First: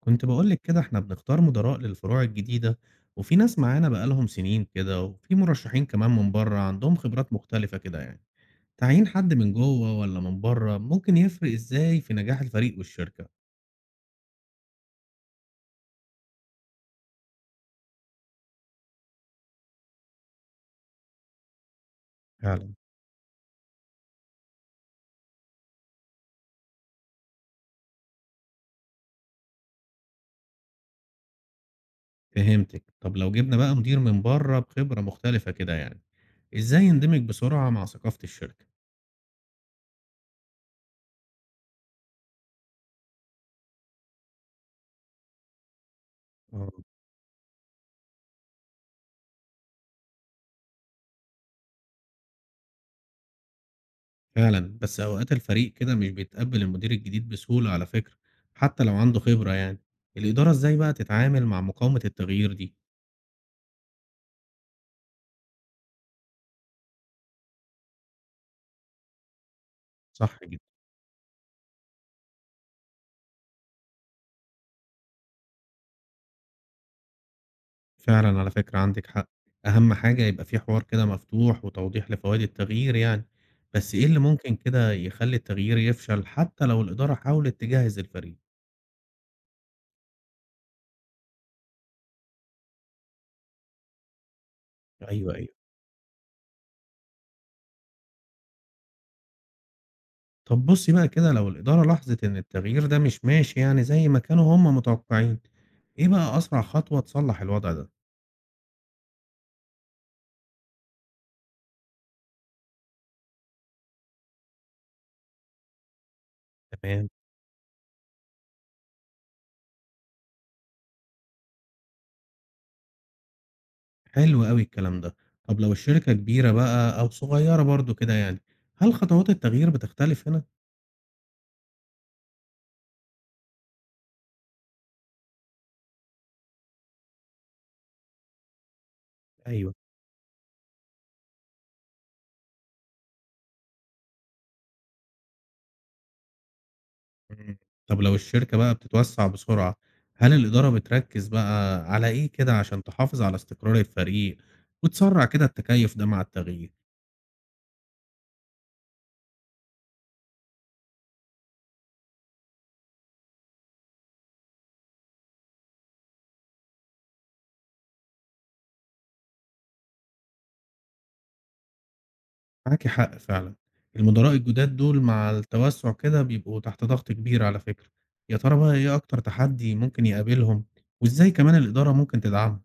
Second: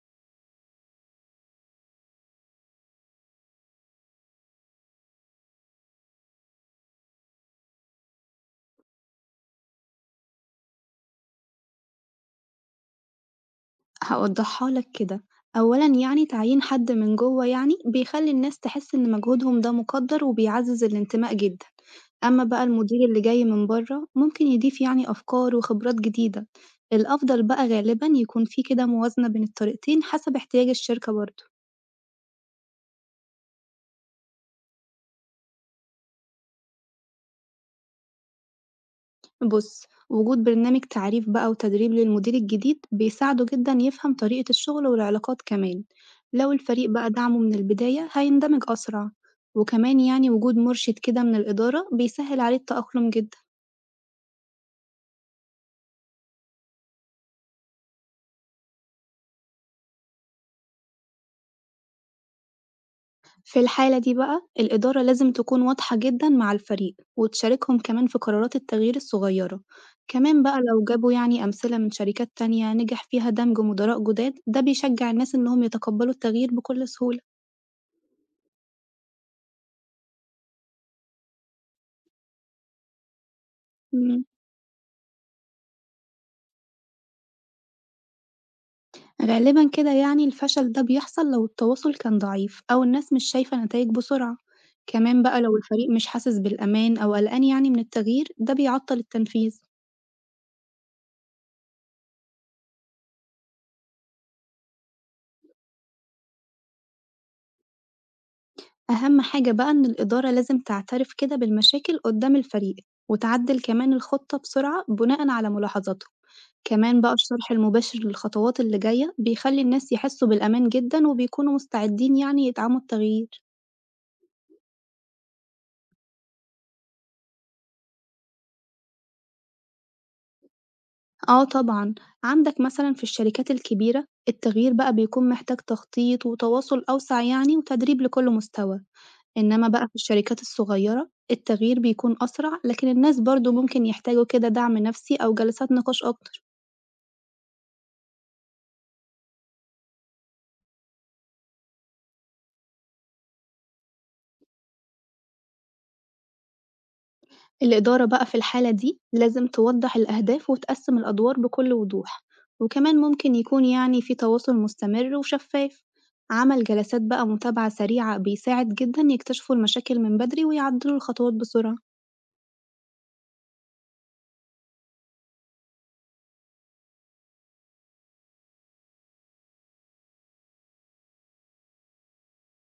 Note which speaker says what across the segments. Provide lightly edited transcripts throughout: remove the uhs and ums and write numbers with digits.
Speaker 1: كنت بقولك كده احنا بنختار مدراء للفروع الجديدة، وفي ناس معانا بقالهم سنين كده وفي مرشحين كمان من بره عندهم خبرات مختلفة كده يعني. تعيين حد من جوه ولا من بره ممكن يفرق ازاي في نجاح الفريق والشركة؟
Speaker 2: هاوضّحها لك كده، أولًا يعني تعيين حد من جوّه يعني بيخلّي الناس تحس إن مجهودهم ده مُقدّر وبيعزّز الانتماء جدًا، أمّا بقى
Speaker 1: فعلا.
Speaker 2: المدير اللي جاي من برّه ممكن يضيف يعني أفكار وخبرات جديدة، الأفضل بقى غالبًا يكون في كده موازنة بين الطريقتين حسب احتياج الشركة برضه.
Speaker 1: فهمتك. طب لو جبنا بقى مدير من بره بخبرة مختلفة كده يعني ازاي يندمج بسرعة مع ثقافة الشركة؟
Speaker 2: بص، وجود برنامج تعريف بقى وتدريب للمدير الجديد بيساعده جدا يفهم طريقة الشغل والعلاقات كمان. لو
Speaker 1: آه.
Speaker 2: الفريق بقى دعمه من البداية هيندمج أسرع. وكمان يعني وجود مرشد كده من الإدارة بيسهل عليه التأقلم جدا.
Speaker 1: فعلا بس اوقات الفريق كده مش بيتقبل المدير الجديد بسهولة على فكرة، حتى لو عنده خبرة يعني. الإدارة ازاي بقى تتعامل مع مقاومة التغيير دي؟
Speaker 2: في الحالة دي بقى الإدارة لازم تكون واضحة جدا مع الفريق وتشاركهم كمان في قرارات التغيير الصغيرة.
Speaker 1: صح
Speaker 2: كمان بقى
Speaker 1: جدًا،
Speaker 2: لو جابوا يعني أمثلة من شركات تانية نجح فيها دمج مدراء جداد ده بيشجع الناس إنهم يتقبلوا التغيير بكل سهولة.
Speaker 1: فعلًا على فكرة عندِك حق، أهم حاجة يبقى في حوار كده مفتوح وتوضيح لفوايد التغيير يعني، بس إيه اللي ممكن كده يخلّي التغيير يفشل حتى لو الإدارة حاولت تجهّز الفريق؟
Speaker 2: غالبًا كده يعني الفشل ده بيحصل لو التواصل كان ضعيف أو الناس مش شايفة نتايج بسرعة، كمان
Speaker 1: أيوه،
Speaker 2: بقى
Speaker 1: أيوه.
Speaker 2: لو الفريق مش حاسس بالأمان أو قلقان يعني من التغيير ده بيعطل التنفيذ،
Speaker 1: طب بُصّي بقى كده لو الإدارة لاحظت إن التغيير ده مش ماشي يعني زي ما كانوا هُم متوقعين، إيه بقى أسرع خطوة تصلّح الوضع ده؟
Speaker 2: أهم حاجة بقى إن الإدارة لازم تعترف كده بالمشاكل قدام الفريق وتعدل كمان الخطة بسرعة بناءً على ملاحظاتهم، كمان
Speaker 1: تمام.
Speaker 2: بقى الشرح المباشر للخطوات اللي جاية بيخلي الناس يحسوا بالأمان جدًا وبيكونوا مستعدين يعني يدعموا التغيير.
Speaker 1: حلو أوي الكلام ده، طب لو الشركة كبيرة بقى أو صغيرة برضه كده يعني، هل خطوات التغيير بتختلف هنا؟
Speaker 2: آه طبعًا، عندك مثلًا في الشركات الكبيرة التغيير بقى بيكون محتاج تخطيط وتواصل أوسع يعني وتدريب لكل مستوى، إنما
Speaker 1: أيوه.
Speaker 2: بقى في الشركات الصغيرة التغيير بيكون أسرع، لكن الناس برضه ممكن يحتاجوا كده دعم نفسي أو جلسات نقاش أكتر.
Speaker 1: إمم. طب لو الشركة بقى بتتوسّع بسرعة، هل الإدارة بتركّز بقى على إيه كده عشان تحافظ على استقرار الفريق وتسرّع كده التكيُّف ده مع التغيير؟
Speaker 2: الإدارة بقى في الحالة دي لازم توضح الأهداف وتقسم الأدوار بكل وضوح، وكمان ممكن يكون يعني في تواصل مستمر وشفاف. عمل جلسات بقى متابعة سريعة بيساعد جدًا يكتشفوا المشاكل من بدري ويعدلوا الخطوات بسرعة.
Speaker 1: معاكِ حق فعلًا، المدراء الجُداد دول مع التوسُّع كده بيبقوا تحت ضغط كبير على فكرة. يا ترى بقى إيه أكتر تحدي ممكن يقابلهم وإزاي كمان الإدارة ممكن تدعمهم؟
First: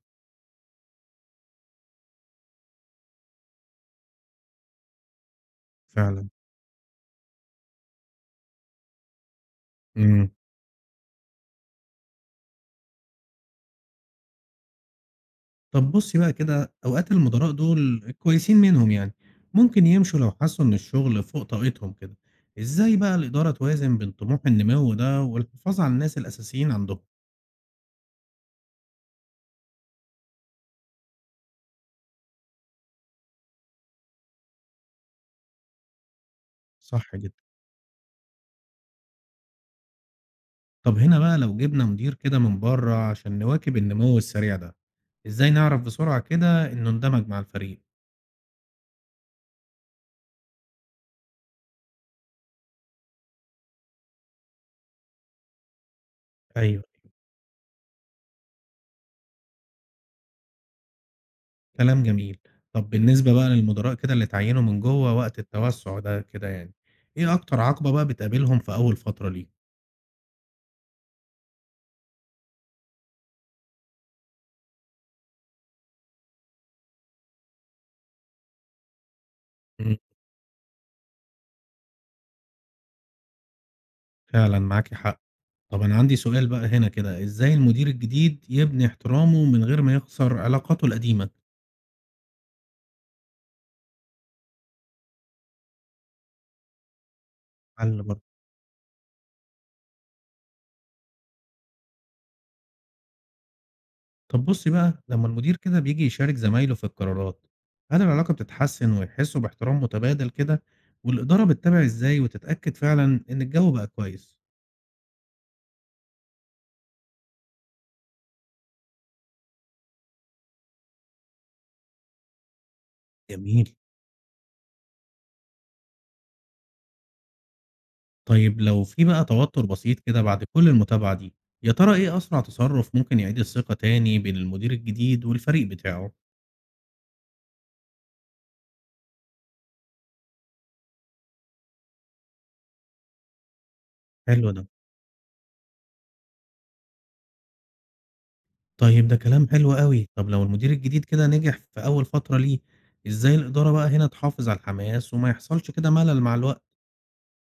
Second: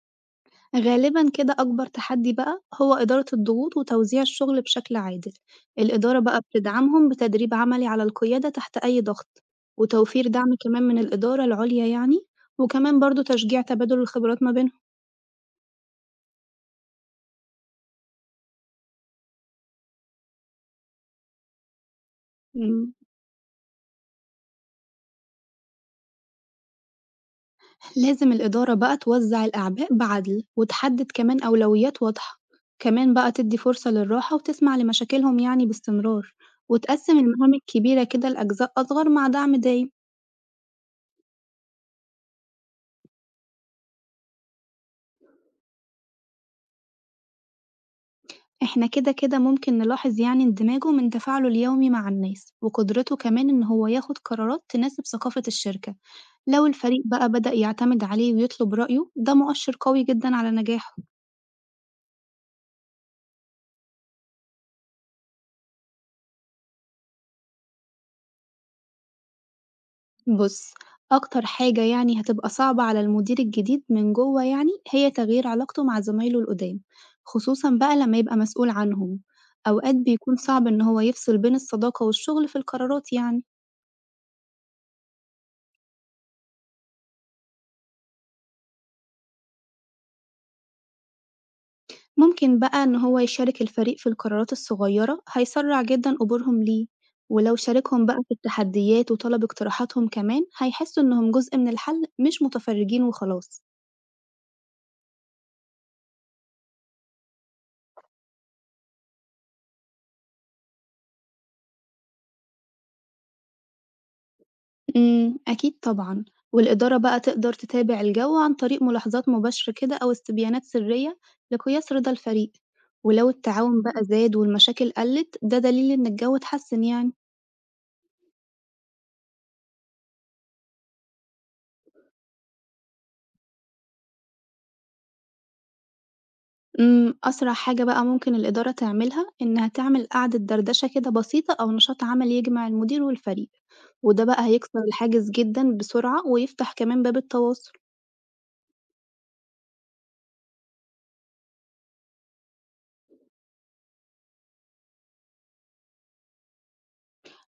Speaker 2: غالبا كده أكبر تحدي بقى هو إدارة الضغوط وتوزيع الشغل بشكل عادل، الإدارة
Speaker 1: فعلًا.
Speaker 2: بقى بتدعمهم بتدريب عملي على القيادة تحت أي ضغط، وتوفير
Speaker 1: إمم.
Speaker 2: دعم كمان من الإدارة العليا يعني، وكمان برضو تشجيع تبادل الخبرات ما بينهم،
Speaker 1: طب بُصّي بقى كده، أوقات المُدراء دول كويسين منهم يعني، ممكن يمشوا لو حسّوا إن الشغل فوق طاقتهم كده،
Speaker 2: مم.
Speaker 1: إزاي بقى الإدارة توازن بين طموح النمو ده والحفاظ على الناس الأساسيين عندهم؟
Speaker 2: لازم الإدارة بقى توزع الأعباء بعدل وتحدد كمان أولويات واضحة، كمان بقى تدي فرصة للراحة وتسمع لمشاكلهم يعني باستمرار،
Speaker 1: صح
Speaker 2: وتقسم
Speaker 1: جدًا.
Speaker 2: المهام الكبيرة كده لأجزاء أصغر مع دعم دايم.
Speaker 1: طب هنا بقى لو جِبنا مدير كده من برّه عشان نواكب النمو السريع ده، إزاي نعرف بسرعة كده إنه اندمج مع الفريق؟
Speaker 2: إحنا كده كده ممكن نلاحظ يعني اندماجه من تفاعله اليومي مع الناس وقدرته كمان إن هو ياخد قرارات تناسب ثقافة الشركة. لو
Speaker 1: أيوه.
Speaker 2: الفريق بقى بدأ يعتمد عليه ويطلب رأيه ده مؤشر قوي جدا على نجاحه.
Speaker 1: كلام جميل. طب بالنسبة بقى للمُدراء كده اللي اتعيّنوا من جوّه وقت التوسُّع ده كده يعني، إيه أكتر عقبة بقى بتقابلهم في أول فترة ليهم؟
Speaker 2: بص، أكتر حاجة يعني هتبقى صعبة على المدير الجديد من جوه يعني هي تغيير علاقته مع زمايله القدام، خصوصا بقى لما يبقى مسؤول عنهم. أوقات
Speaker 1: إمم.
Speaker 2: بيكون صعب إن هو يفصل بين الصداقة والشغل في القرارات يعني.
Speaker 1: فعلًا معاكِ حق. طب أنا عندي سؤال بقى هنا كده، إزاي المدير الجديد يبني احترامه من غير ما يخسر علاقاته القديمة؟
Speaker 2: ممكن بقى إن هو يشارك الفريق في القرارات الصغيرة هيسرع جدًا قبولهم ليه، ولو
Speaker 1: حل
Speaker 2: شاركهم بقى
Speaker 1: برضه.
Speaker 2: في التحديات وطلب اقتراحاتهم كمان هيحسوا إنهم جزء من الحل مش متفرجين وخلاص.
Speaker 1: طب بُصّي بقى، لمّا المدير كده بييجي يشارك زمايله في القرارات، هل العلاقة بتتحسن ويحسوا باحترام متبادل كده؟ والإدارة بتتابع إزاي وتتأكد فعلًا إن الجو بقى كويس؟
Speaker 2: أكيد طبعًا، والإدارة بقى تقدر تتابع الجو عن طريق ملاحظات مباشرة كده أو استبيانات سرية لقياس رضا الفريق، ولو
Speaker 1: جميل.
Speaker 2: التعاون بقى زاد والمشاكل قلت ده دليل إن الجو اتحسن يعني.
Speaker 1: طيب لو في بقى توتر بسيط كده بعد كل المتابعة دي، يا ترى إيه أسرع تصرف ممكن يعيد الثقة تاني بين المدير الجديد والفريق بتاعه؟
Speaker 2: أسرع حاجة بقى ممكن الإدارة تعملها إنها تعمل قعدة دردشة كده بسيطة أو نشاط عملي يجمع المدير والفريق، وده بقى
Speaker 1: حلو ده.
Speaker 2: هيكسر الحاجز جدًا بسرعة ويفتح كمان باب التواصل.
Speaker 1: طيب ده كلام حلو أوي، طب لو المدير الجديد كده نجح في أول فترة ليه، إزاي الإدارة بقى هنا تحافظ على الحماس وما يحصلش كده ملل مع الوقت؟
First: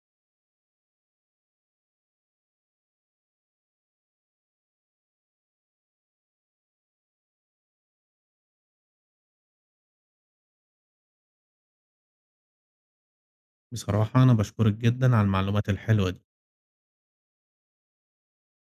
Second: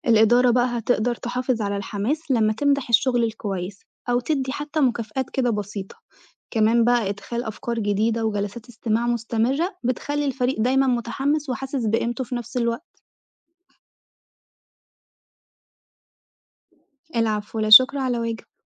Speaker 2: الإدارة بقى هتقدر تحافظ على الحماس لما تمدح الشغل الكويس أو تدي حتى مكافآت كده بسيطة. كمان بقى إدخال أفكار جديدة وجلسات استماع مستمرة بتخلي الفريق دايمًا متحمس وحاسس بقيمته في نفس الوقت.
Speaker 1: بصراحة أنا باشكرِك جدًا على المعلومات الحلوة دي.
Speaker 2: العفو، لا شكر على واجب.